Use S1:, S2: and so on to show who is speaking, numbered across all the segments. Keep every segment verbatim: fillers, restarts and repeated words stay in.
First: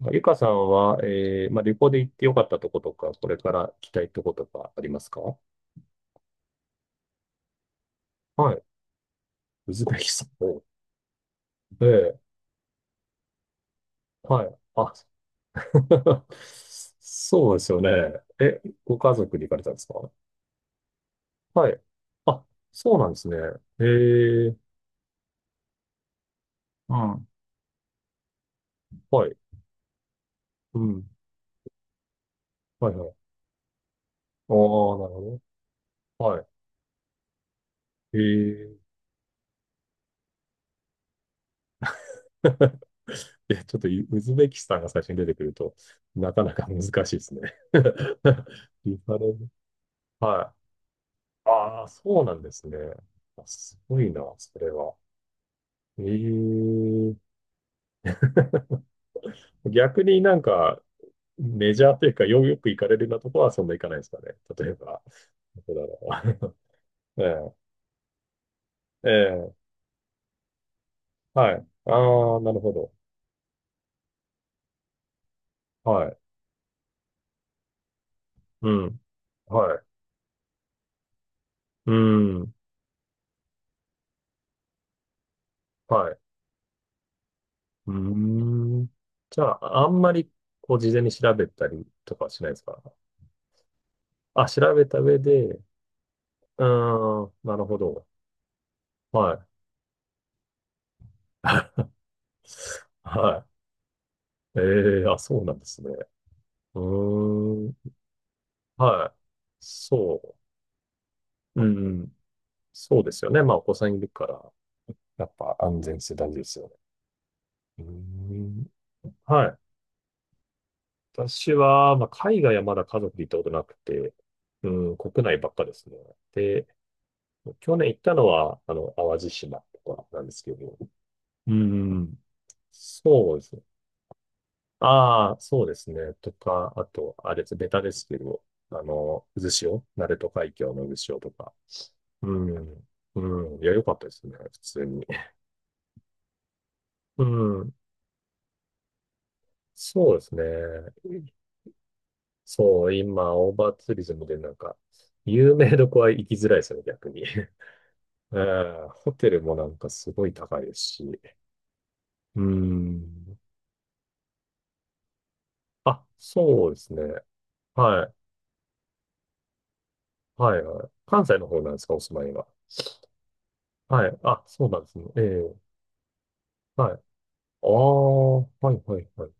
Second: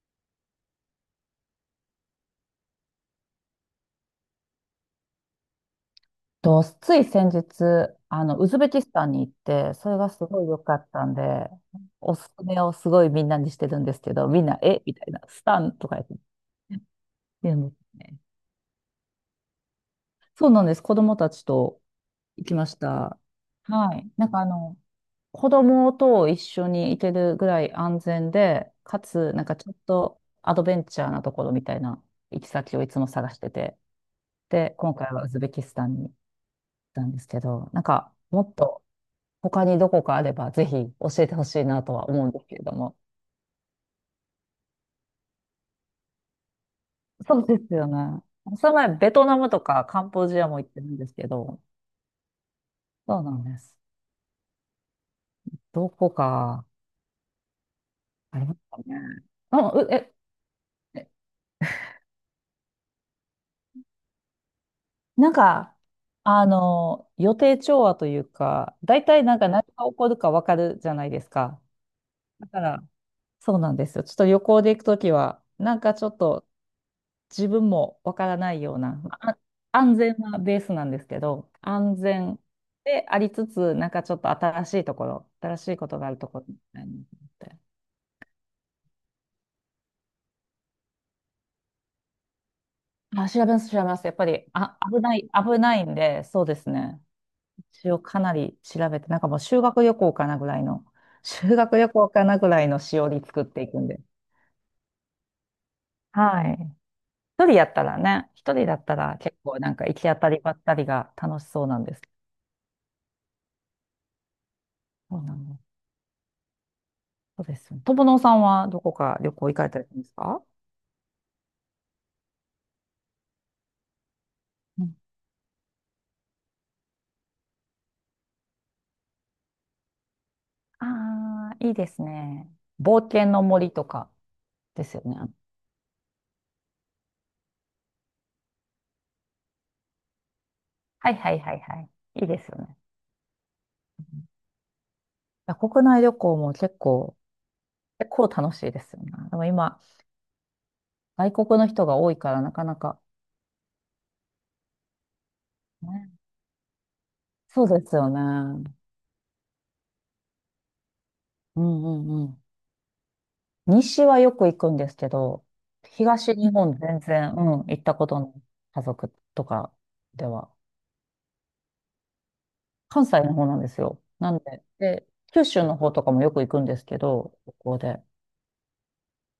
S1: まあゆかさんは、えー、まあ、旅行で行ってよかったとことか、これから行きたいとことかありますか？
S2: と、つい先日、あの、ウ
S1: は
S2: ズ
S1: い。
S2: ベキスタンに行っ
S1: ウ
S2: て、
S1: ズ
S2: それ
S1: ベ
S2: が
S1: キ
S2: す
S1: ス
S2: ご
S1: タ
S2: い良
S1: ン。
S2: かったんで、
S1: え
S2: お
S1: え、
S2: すすめをすごいみんなにしてるんですけど、み
S1: は
S2: ん
S1: い。
S2: な、え
S1: あ、
S2: みたいな、スタンとかやって、
S1: そう
S2: で
S1: で
S2: も
S1: すよね。
S2: ね、
S1: え、ご家族で行かれたんですか？
S2: そうなんです。子供たち
S1: はい。
S2: と
S1: あ、
S2: 行きまし
S1: そうなんで
S2: た。
S1: すね。え
S2: はい。なんかあ
S1: え、
S2: の、子供と一緒に
S1: う
S2: 行け
S1: ん。
S2: るぐらい安全で、か
S1: は
S2: つ、
S1: い。
S2: なんかちょっとアドベ
S1: う
S2: ンチ
S1: ん。
S2: ャーなところみたいな行き先をい
S1: はい
S2: つ
S1: は
S2: も
S1: い。
S2: 探してて、
S1: ああ、
S2: で、今
S1: な
S2: 回
S1: る
S2: はウズ
S1: ほ
S2: ベキスタンに行っ
S1: ど。はい。
S2: たんですけど、なんか、
S1: え
S2: もっと、
S1: え。
S2: 他にどこかあればぜひ教えてほしいなとは思うんですけれども。
S1: いや、ちょっとウウズベキスタンが最初に出てくると、なかなか難しいです
S2: そ
S1: ね。
S2: うですよね。その前、
S1: リ
S2: ベ
S1: ファ
S2: ト
S1: レ
S2: ナム
S1: ン、
S2: とかカンボジア
S1: は
S2: も行ってるんですけ
S1: い。
S2: ど、
S1: ああ、そうなんですね。
S2: そうなん
S1: あ
S2: です。
S1: すごいな、それは。
S2: どこ
S1: え
S2: か
S1: え
S2: ありますか ね。うん、う
S1: 逆
S2: え、
S1: になんか、
S2: え
S1: メジャーというか、よ、よく行かれるようなとこはそんな行かないですかね。例えば、
S2: なん
S1: どこ
S2: か、
S1: だ
S2: あ
S1: ろ
S2: の、
S1: う。
S2: 予
S1: え
S2: 定調和というか、大
S1: え、え
S2: 体なんか
S1: え、
S2: 何が起こるかわかるじゃないです
S1: はい。
S2: か。
S1: ああ、
S2: だ
S1: な
S2: か
S1: るほ
S2: ら、
S1: ど。
S2: そうなんですよ。ちょっと旅行で行くときは、なんかち
S1: は
S2: ょっ
S1: い。
S2: と自分もわからない
S1: う
S2: よう
S1: ん。
S2: な、あ
S1: は
S2: 安
S1: い。
S2: 全なベースなんですけど、
S1: う
S2: 安全
S1: ん。
S2: でありつつ、なんかちょっと新しいところ、新しいことが
S1: は
S2: ある
S1: い。
S2: ところみたいなのって、
S1: うーん。じゃあ、あんまり、こう、事前に調べたりとかはしないですか？
S2: あ、調べます、調べます。やっぱり、
S1: あ、調
S2: あ、
S1: べた
S2: 危な
S1: 上
S2: い、
S1: で、
S2: 危
S1: う
S2: ないんで、そうですね。
S1: ーん、なるほ
S2: 一応
S1: ど。
S2: かなり調べて、なんか
S1: は
S2: もう
S1: い。
S2: 修学旅行かなぐらいの、修学旅行かなぐらいの しおり
S1: は
S2: 作っ
S1: い。
S2: ていくんで。
S1: ええあ、そうなんですね。
S2: はい。
S1: う
S2: 一人や
S1: ー
S2: っ
S1: ん。
S2: たらね、一人だった
S1: は
S2: ら
S1: い。
S2: 結構なんか行き当た
S1: そ
S2: りばったりが楽し
S1: う。
S2: そ
S1: う
S2: うなんです。
S1: ん。そうですよね。まあ、お子さんいるから、
S2: そう
S1: やっ
S2: なんで
S1: ぱ
S2: す。
S1: 安全性大事ですよね。
S2: そうです。
S1: うー
S2: 友野さん
S1: ん。
S2: はどこか旅
S1: は
S2: 行行
S1: い。
S2: かれたりするんですか？
S1: 私は、まあ、海外はまだ家族で行ったことなくて、う
S2: う
S1: ん、
S2: ん。
S1: 国内ばっかですね。で、去年行ったのは、あの、淡路島とかなんですけど、
S2: あ
S1: う
S2: あ、いいです
S1: ん。
S2: ね。冒険
S1: そうで
S2: の
S1: すね。
S2: 森とかですよね。
S1: ああ、そうですね。とか、あと、あれです、ベタですけど、あの、渦潮、鳴門海峡の渦
S2: はい
S1: 潮と
S2: はい
S1: か、
S2: はいはい。いい
S1: う
S2: ですよね。
S1: ん。うん。いや、良かったで
S2: う
S1: す
S2: ん、
S1: ね。普通に。
S2: 国内旅行も結構、
S1: うん。
S2: 結構楽しいですよね。でも今、
S1: そうですね。
S2: 外国の人が多いからなかな
S1: そう、
S2: か。
S1: 今、オーバーツーリズムでなんか、有名どこは
S2: ね、
S1: 行きづらいですよね、逆に。
S2: そうですよ
S1: う
S2: ね。
S1: ん。ホテルもなんかすごい高いですし。
S2: うんうんう
S1: う
S2: ん。
S1: ん。
S2: 西はよく行くんですけど、
S1: あ、
S2: 東日
S1: そうで
S2: 本
S1: す
S2: 全
S1: ね。
S2: 然、うん、行った
S1: は
S2: こ
S1: い。
S2: との家族とかでは。
S1: はい、はい。関西の方なんですか、お住まいが？
S2: 関西の方なんですよ。
S1: はい。
S2: なん
S1: あ、
S2: で、
S1: そうなんですね。
S2: で、
S1: え
S2: 九
S1: え。
S2: 州の方とかもよく行くんです
S1: はい。
S2: け
S1: あ
S2: ど、ここで。
S1: あ、はい、はい、はい。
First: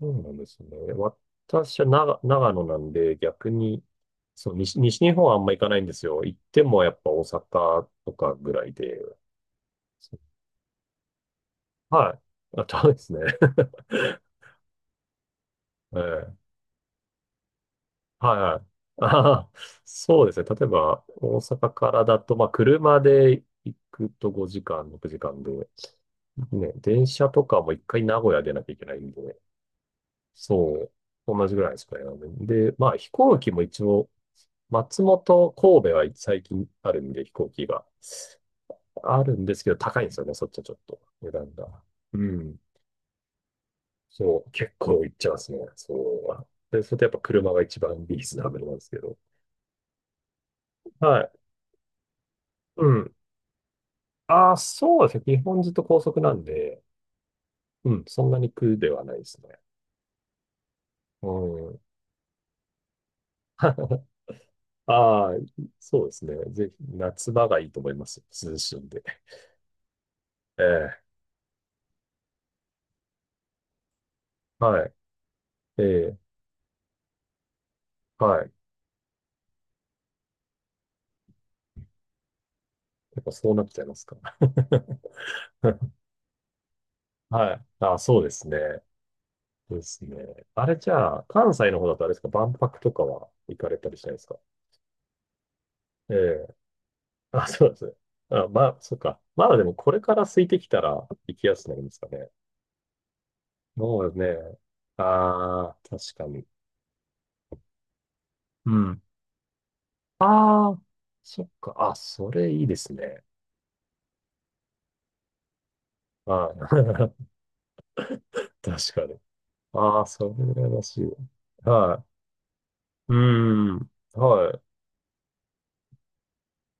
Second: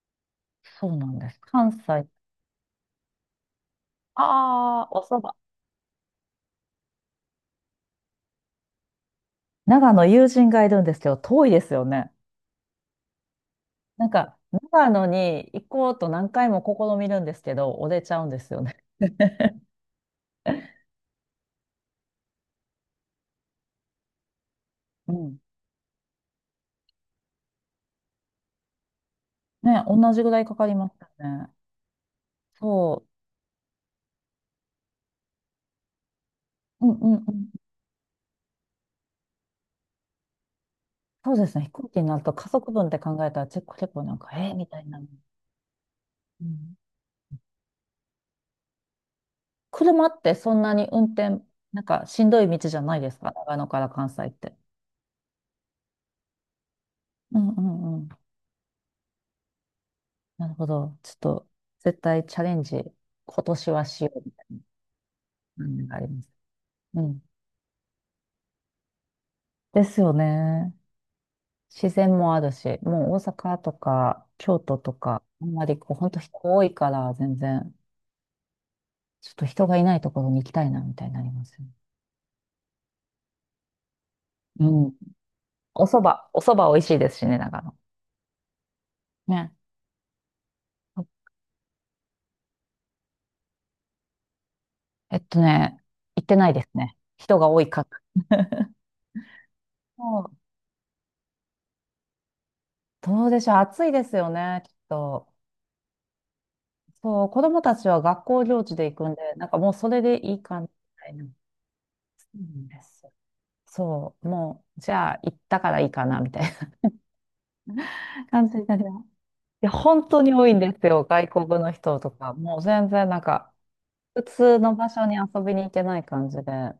S1: そうなんですね。
S2: そうなんです。関
S1: 私は
S2: 西。
S1: 長、長野なんで、逆に、そう、西、
S2: ああ、
S1: 西
S2: お
S1: 日
S2: 蕎
S1: 本
S2: 麦。
S1: はあんま行かないんですよ。行ってもやっぱ大阪とかぐらいで。
S2: 長野
S1: そ
S2: 友人がいるんですけど、遠いですよ
S1: う
S2: ね。
S1: はい。あ、そうですね。
S2: なん か、長野に行こうと何
S1: ええ
S2: 回も試みるんですけど、折れちゃうん
S1: は
S2: で
S1: い
S2: す
S1: は
S2: よ
S1: い。
S2: ね。
S1: あーそうですね。例えば、大阪からだと、まあ、車で行くとごじかん、6
S2: う
S1: 時
S2: ん。
S1: 間で、ね、電車とかも一回名古屋出なきゃいけないんで、
S2: ね、同じぐらいかか
S1: そ
S2: りま
S1: う、
S2: すよ
S1: 同
S2: ね。
S1: じぐらいですかね。
S2: そ
S1: で、まあ、飛行機も一応、松本、神戸は最近
S2: う。う
S1: ある
S2: んう
S1: んで、
S2: ん
S1: 飛
S2: う
S1: 行
S2: ん。
S1: 機が。あるんですけど、高いんですよね、そっちはちょっと、値
S2: そうで
S1: 段
S2: すね。飛
S1: が。
S2: 行機にな
S1: う
S2: ると家
S1: ん。
S2: 族分って考えたら結構結構なんか、
S1: そう、
S2: えー、み
S1: 結
S2: たいな。
S1: 構
S2: う
S1: いっちゃいますね、そうは。
S2: ん。
S1: で、それでやっぱ車が一番リーズナブルなんですけど。
S2: 車ってそんなに運
S1: はい。
S2: 転、なんかしんどい道じゃ
S1: う
S2: ないで
S1: ん。
S2: すか、長野から関西っ
S1: あ
S2: て。
S1: あ、そうですね。基本ずっと高速なんで、
S2: うんう
S1: う
S2: んう
S1: ん、
S2: ん。
S1: そんなに苦ではないですね。
S2: なるほど。ちょっ
S1: う
S2: と、
S1: ん。
S2: 絶対チャレンジ、今年は しようみたいな
S1: ああ、
S2: 感じがあ
S1: そう
S2: り
S1: で
S2: ま
S1: す
S2: す。
S1: ね。ぜひ、
S2: うん。
S1: 夏場がいいと思います。涼しいんで。
S2: ですよね。
S1: ええ
S2: 自然もあるし、もう大阪とか京都
S1: は
S2: とか、あんまり
S1: い。え
S2: こう、本
S1: え
S2: 当人多いから、全然、
S1: はい。
S2: ちょっと人がいないところに行きたいな、みたいになりますよね。
S1: やっぱそうなっちゃいますか。
S2: うん。お蕎麦、お蕎麦美味しいですしね、
S1: は
S2: 長
S1: い。
S2: 野。
S1: あ、そうですね。
S2: ね。
S1: そうですね。あれじゃあ、関西の方だとあれですか、万博とかは行かれたりしないですか？
S2: えっとね、
S1: え
S2: 行ってない
S1: え。
S2: ですね。人
S1: あ、
S2: が多
S1: そ
S2: い
S1: うです
S2: か
S1: ね。
S2: ら。
S1: あ、まあ、そっか。まだでもこれから空いてきたら行きやすくなりますかね。
S2: そうでしょう。暑いで
S1: そうで
S2: す
S1: す
S2: よ
S1: ね。
S2: ね、きっと。
S1: ああ、確かに。
S2: そう、子供たちは学校行
S1: う
S2: 事で
S1: ん。
S2: 行くんで、なんかもうそれでいいかな、み
S1: ああ、
S2: たいな。
S1: そっか。あ、
S2: そ
S1: そ
S2: う
S1: れい
S2: な
S1: い
S2: ん
S1: で
S2: で
S1: す
S2: すよ。
S1: ね。
S2: そう、もう、じゃあ行ったからいいかな、みたい
S1: はい。
S2: な 感じに
S1: 確
S2: なります。い
S1: かに。
S2: や、
S1: ああ、
S2: 本当
S1: それ
S2: に多いん
S1: 羨
S2: で
S1: ま
S2: す
S1: しい
S2: よ、外国の
S1: わ。は
S2: 人と
S1: い。
S2: か。もう全然
S1: う
S2: なんか、
S1: ーん。
S2: 普
S1: は
S2: 通
S1: い。
S2: の場所に遊びに行けない感じで。だ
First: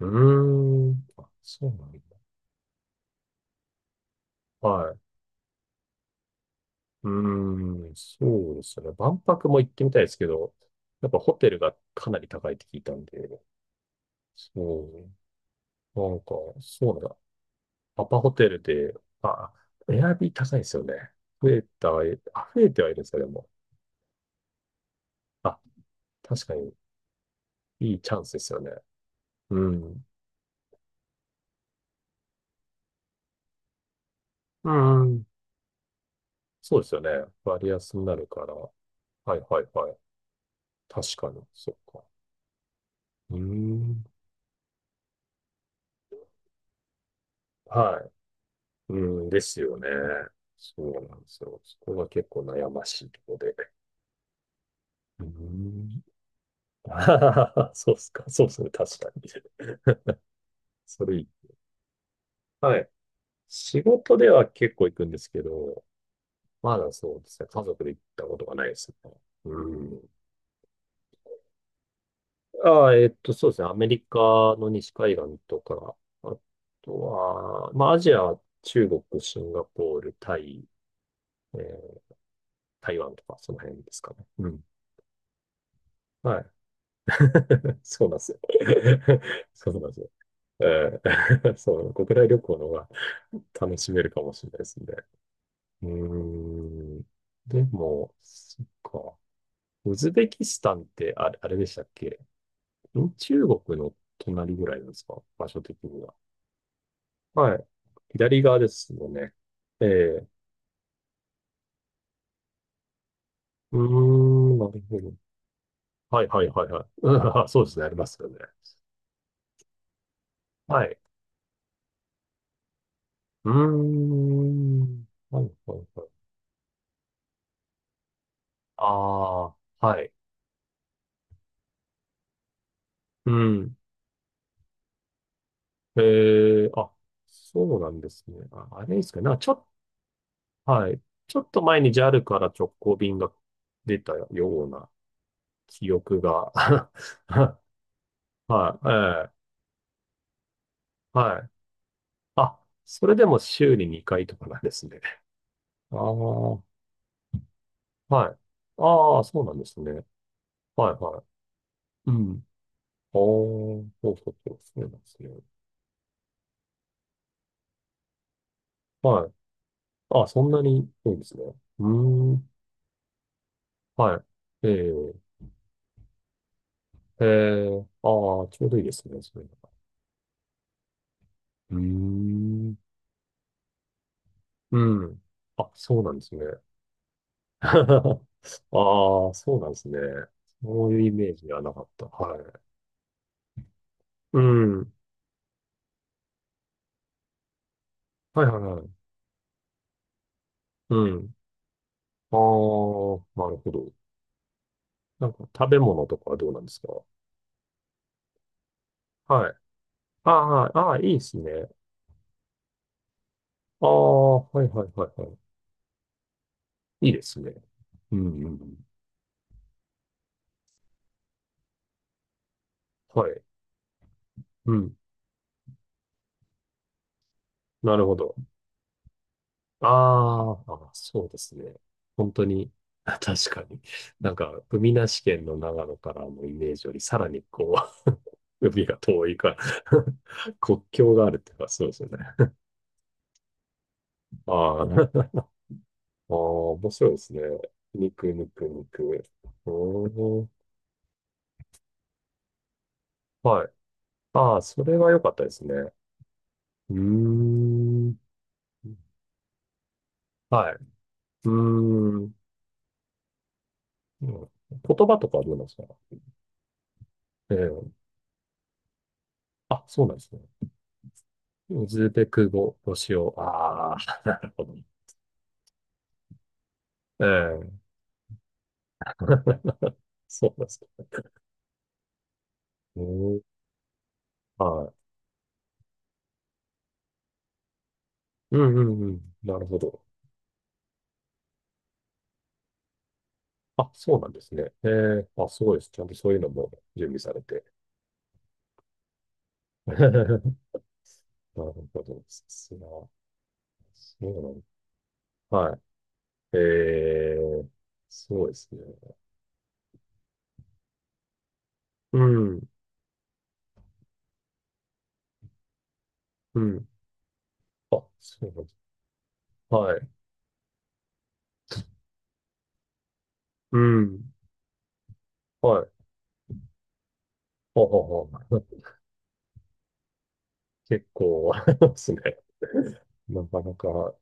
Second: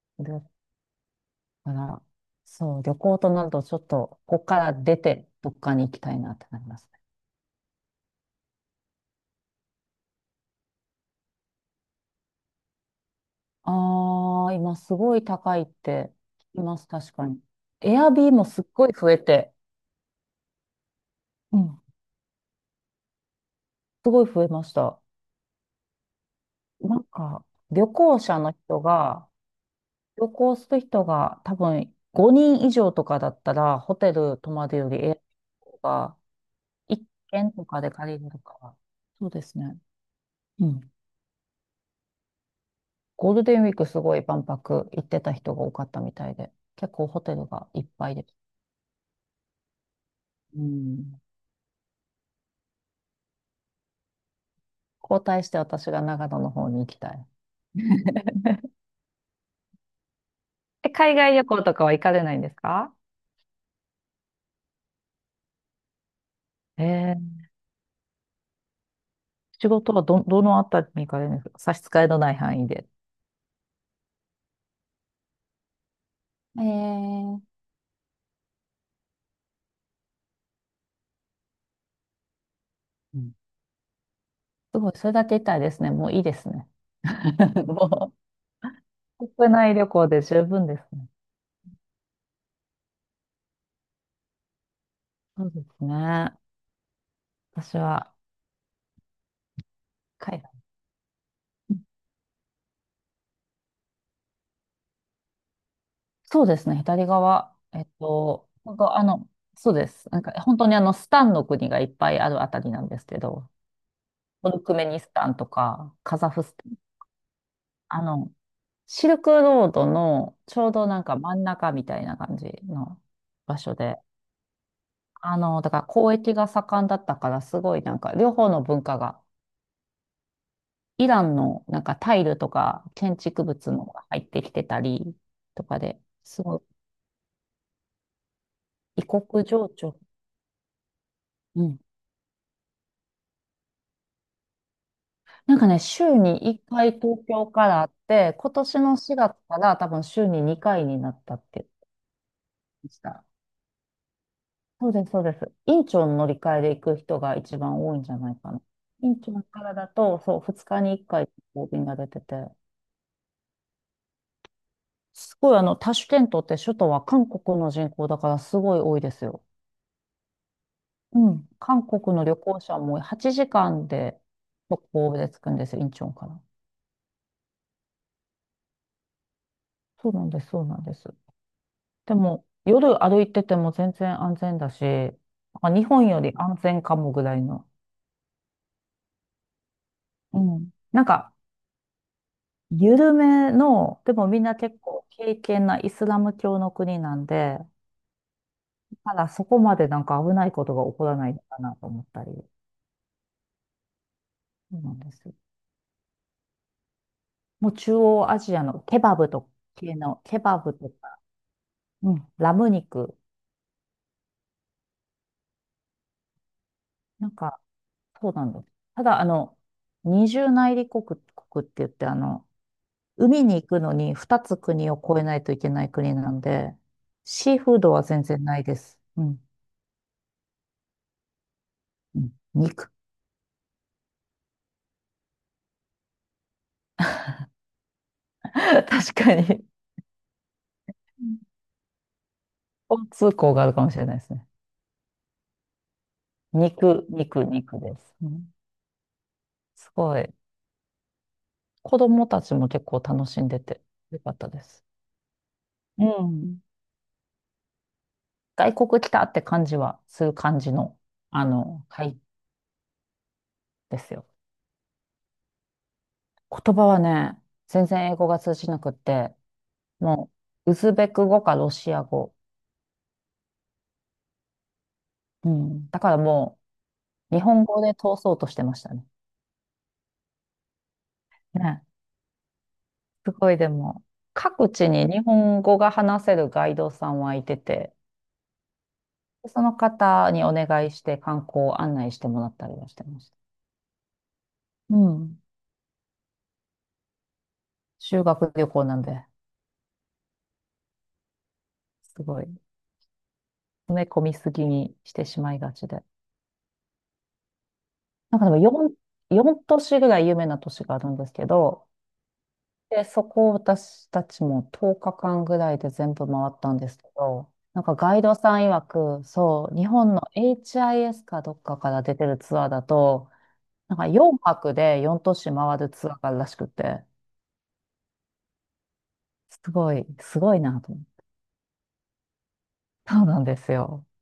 S1: うーん。あ、そう
S2: か
S1: なんだ。
S2: ら、そう、旅行となるとちょっと、ここから
S1: は
S2: 出
S1: い。
S2: て、どっかに行きたいなってなります。
S1: うーん、そうですね。万博も行ってみたいですけど、やっぱホテルがかなり高いって聞いたんで、
S2: ああ、今
S1: そ
S2: すごい高いっ
S1: う、
S2: て
S1: なんか、
S2: 聞きます、
S1: そうなん
S2: 確
S1: だ。
S2: かに。エ
S1: ア
S2: ア
S1: パ
S2: ビ
S1: ホ
S2: ーも
S1: テル
S2: すっごい
S1: で、
S2: 増え
S1: あ、
S2: て、
S1: エアビー高いですよね。増
S2: う
S1: え
S2: ん、
S1: た、えあ、増えてはいるんですか、でも。
S2: すごい増えました。
S1: あ、確かに、
S2: なんか、旅
S1: いいチ
S2: 行
S1: ャンスで
S2: 者
S1: す
S2: の
S1: よね。
S2: 人が、
S1: うん。
S2: 旅行する人が多分ごにん以上とかだったら、ホテル泊ま
S1: う
S2: るよりエアビ
S1: ん。
S2: ーが
S1: そうですよ
S2: いっ
S1: ね。
S2: 軒と
S1: 割
S2: かで
S1: 安にな
S2: 借り
S1: る
S2: れる
S1: から。
S2: か
S1: は
S2: ら。そう
S1: い
S2: です
S1: はい
S2: ね。
S1: はい。
S2: うん。
S1: 確かに、そうか。
S2: ゴ
S1: う
S2: ー
S1: ー
S2: ルデンウィークす
S1: ん。
S2: ごい万博行ってた人が多かったみたいで、結構ホテルがいっ
S1: は
S2: ぱいです。
S1: い。うん、ですよね。
S2: う
S1: そうな
S2: ん。
S1: んですよ。そこが結構悩ましいところで。
S2: 交
S1: う
S2: 代して私
S1: ん。
S2: が長野の方に行きたい。
S1: そうっすか。そうですね。確かに。
S2: え、
S1: そ
S2: 海
S1: れいい、
S2: 外旅行とかは行かれないんです
S1: はい。
S2: か？
S1: 仕事では結構行くんですけど、まだそ
S2: え
S1: うで
S2: え、
S1: すね。家族で行ったことがないですね。う
S2: 仕事は
S1: ん。
S2: ど、どのあたりに行かれるんですか？差し支えのない範囲
S1: あ
S2: で。
S1: あ、えっと、そうですね。アメリカの西海岸とか、あ
S2: え
S1: と
S2: ー、
S1: は、まあ、アジアは中国、シンガポール、タイ、えー台湾
S2: う
S1: と
S2: ん、
S1: か、その辺ですかね。うん。
S2: すごい、それだけ言ったらですね、もういいで
S1: はい
S2: すね。
S1: そう
S2: も
S1: なんですよ。
S2: う、国
S1: そ
S2: 内
S1: う
S2: 旅
S1: なんです
S2: 行
S1: よ。
S2: で十分です
S1: え
S2: ね。
S1: え そう、国内旅行の方が楽しめるかもしれないですね。
S2: そうです
S1: うー
S2: ね。
S1: ん。で
S2: 私
S1: も、
S2: は、
S1: そっか。ウズベ
S2: 海
S1: キ
S2: 外。
S1: スタンってあれ、あれで
S2: う
S1: した
S2: ん、
S1: っけ？ん中国の隣ぐらいなんですか、場所的には？
S2: そうですね、左側。
S1: はい。
S2: えっ
S1: 左
S2: と、
S1: 側で
S2: なん
S1: す
S2: かあ
S1: もん
S2: の、
S1: ね。
S2: そう
S1: え
S2: です。なん
S1: え
S2: か、本当にあの、スタンの国がいっぱいあるあたりなんですけど、
S1: うー
S2: ト
S1: ん、
S2: ル
S1: な
S2: ク
S1: る
S2: メ
S1: ほ
S2: ニス
S1: ど。
S2: タンとか、カ
S1: はい
S2: ザフ
S1: はい
S2: ス
S1: は
S2: タ
S1: い
S2: ン、
S1: はい。うん そうですね、あり
S2: あ
S1: ますよ
S2: の、
S1: ね。
S2: シルクロードのちょう
S1: は
S2: ど
S1: い。
S2: なんか真ん中みたいな感じの
S1: うー
S2: 場所で、
S1: ん。
S2: あ
S1: はい
S2: の、だ
S1: は
S2: か
S1: い
S2: ら
S1: はい。
S2: 交易が盛んだったからすごいなんか両方の文化が、
S1: ああ、はい。
S2: イランのなんかタイルとか建
S1: う
S2: 築物
S1: ん。
S2: も入ってきてたりとか
S1: え
S2: で、すごい
S1: ーあ、そうなんですね。あ、あれ
S2: 異
S1: ですかね。なんか
S2: 国
S1: ちょ
S2: 情
S1: っ、
S2: 緒。
S1: はい。ちょっと
S2: うん。
S1: 前に JAL から直行便が出たような
S2: なんかね、
S1: 記
S2: 週
S1: 憶
S2: に
S1: が。
S2: いっかい東京 からあって、今年
S1: はい、え
S2: のしがつ
S1: え
S2: から多分週ににかいになった
S1: は
S2: っ
S1: い。
S2: て言って
S1: あ、
S2: まし
S1: それ
S2: た。
S1: でも週ににかいとかなんです
S2: そう
S1: ね。
S2: です、そうです。院
S1: あ
S2: 長
S1: あ、
S2: の乗り換え
S1: は
S2: で行く人が一番多いんじゃな
S1: い。
S2: いかな。
S1: あ
S2: 院
S1: あ、そ
S2: 長
S1: うなん
S2: か
S1: で
S2: ら
S1: す
S2: だ
S1: ね。
S2: と、そう、ふつか
S1: は
S2: に
S1: い、
S2: 1
S1: はい。
S2: 回こう便が出
S1: う
S2: てて、
S1: ん。ああ、そうそうそう、そうなんですね。
S2: すごいあの、タシュケントって首都は韓国の人口だからすごい多いです
S1: はい。
S2: よ。
S1: あ、そんなに多いんで
S2: う
S1: すね。
S2: ん。
S1: う
S2: 韓国の
S1: ー
S2: 旅
S1: ん。
S2: 行者もはちじかんで
S1: はい。
S2: 直
S1: え
S2: 行
S1: え
S2: で着くんですよ、インチョンから。
S1: ええ、ああ、ちょうどいいですね、そういうのが。
S2: そうなんです、そうなんです。
S1: うー
S2: でも、
S1: ん。
S2: 夜歩いてても全然安全だし、
S1: う
S2: な
S1: ん。あ、
S2: んか日
S1: そう
S2: 本
S1: なんで
S2: より
S1: すね。
S2: 安全かもぐらい の。
S1: ああ、そうなんですね。
S2: うん。
S1: そういう
S2: なん
S1: イメ
S2: か、
S1: ージではなかった。はい。
S2: 緩めの、でも
S1: う
S2: みんな結
S1: ん。
S2: 構敬虔なイスラム教の国なんで、
S1: はいはいはい。
S2: ただそこまでなんか危ないことが起こ
S1: う
S2: らない
S1: ん。
S2: のかなと思ったり、
S1: あ
S2: そ
S1: あ、なるほど。
S2: うなんです
S1: なん
S2: よ。
S1: か食べ物とかはどうなんですか？
S2: もう中央アジアのケバブ
S1: は
S2: と
S1: い。
S2: 系の、
S1: あ
S2: ケバブ
S1: あ、
S2: と
S1: ああ、いい
S2: か、
S1: ですね。
S2: うん、ラム肉、
S1: ああ、はいはいはいはい。いいで
S2: なん
S1: すね。
S2: か、
S1: うんう
S2: そう
S1: ん
S2: な
S1: う
S2: んです。
S1: ん。
S2: ただ、あの、二重内陸国、国って言って、あの、
S1: はい。
S2: 海に行くのに二つ
S1: う
S2: 国を
S1: ん。
S2: 越えないといけない国なんで、シーフード
S1: な
S2: は
S1: るほ
S2: 全
S1: ど。
S2: 然ないです。うん。
S1: あーあ、そうですね。
S2: う
S1: 本
S2: ん、
S1: 当に、
S2: 肉。
S1: あ確かに。なんか、海なし県の長野からのイメージより、さらにこう、海 が
S2: 確
S1: 遠
S2: か
S1: いから
S2: に。
S1: 国境があるっていうか、そうですよね。
S2: 交通校があるかもしれないですね。
S1: ああ、ああ面
S2: 肉、
S1: 白いですね。
S2: 肉、肉です。
S1: 肉、
S2: うん、
S1: 肉、肉。
S2: す
S1: お
S2: ごい。
S1: ー、
S2: 子供たちも結構楽しんで
S1: はい。
S2: てよかった
S1: あ
S2: で
S1: あ、そ
S2: す。
S1: れは良かったですね。
S2: うん。
S1: うーん。
S2: 外国来たって感じはする感じ
S1: はい。
S2: の、あ
S1: う
S2: の、会
S1: ーん。
S2: ですよ。
S1: 言葉とかはどうなんですか？
S2: 言葉はね、
S1: え
S2: 全
S1: え
S2: 然英語が通じなくって、
S1: あ、そうなんです
S2: も
S1: ね。
S2: う、ウズベク語かロ
S1: ウ
S2: シア
S1: ズベ
S2: 語。
S1: ク語を使用。ああ、なるほど。
S2: うん。だからも
S1: え
S2: う、日本語
S1: え。
S2: で通そうとしてましたね。
S1: そうなんですか。
S2: ね。す
S1: うん、
S2: ごいでも、各地
S1: は
S2: に日本語が話せるガイドさんはいてて、
S1: い。うんうんうん。な
S2: そ
S1: る
S2: の
S1: ほど。
S2: 方にお願いして観光を案内してもらったりはしてまし
S1: あ、そうなんですね。え
S2: た。う
S1: え、
S2: ん。
S1: あ、すごいです。ちゃんとそういうのも準備されて。
S2: 修学旅行なんで、
S1: なるほ
S2: す
S1: ど。
S2: ご
S1: さ
S2: い、詰
S1: すが。そ
S2: め込
S1: う
S2: み
S1: な
S2: す
S1: の。
S2: ぎにしてしまいが
S1: はい。
S2: ちで。
S1: ええ、す
S2: なんか
S1: ごい
S2: で
S1: で
S2: も
S1: すね。
S2: よん、よん都市ぐらい有名な都市があるんですけど、
S1: うん、
S2: で、そこを私たちもとおかかんぐらいで全部回っ
S1: う
S2: たん
S1: ん。
S2: ですけど、なんか
S1: あ、
S2: ガイド
S1: そう
S2: さ
S1: な
S2: ん
S1: んです。
S2: 曰く、そう、日
S1: はい。
S2: 本の エイチアイエス かどっかから出てるツアーだと、
S1: う
S2: なんか
S1: ん、
S2: よんはくでよん都市回
S1: は
S2: る
S1: い。
S2: ツアーがあるらしくて、
S1: ほうほうほう。
S2: すごい、すごいな と。
S1: 結構、あれですね。
S2: そうなん
S1: な
S2: で
S1: か
S2: す
S1: な
S2: よ。
S1: か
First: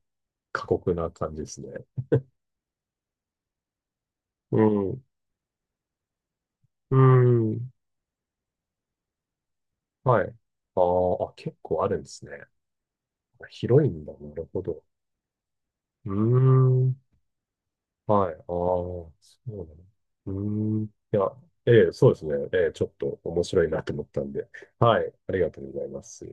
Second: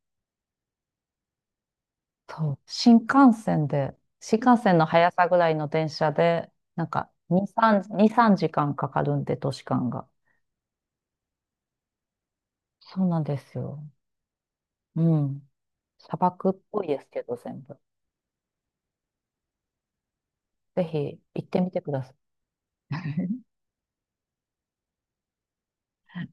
S1: 過酷な感じですね。
S2: そう。新幹線で、新
S1: う
S2: 幹線の
S1: ん。
S2: 速さぐらいの電車で、なん
S1: う
S2: かに、
S1: ん。
S2: さん、に、さんじかんかんかかるんで、都市間が。
S1: はい。あーあ、結構あるんですね。
S2: そうなんですよ。
S1: 広いんだ。なるほど。
S2: うん。
S1: うー
S2: 砂漠っぽい
S1: ん。
S2: ですけど、全部。
S1: はい。ああ、そうなの。うーん。
S2: ぜ
S1: い
S2: ひ
S1: や、
S2: 行ってみて
S1: え
S2: く
S1: え、
S2: だ
S1: そ
S2: さ
S1: う
S2: い。
S1: ですね。ええ、ちょっと面 白いなと思ったんで。はい。ありがとうございます。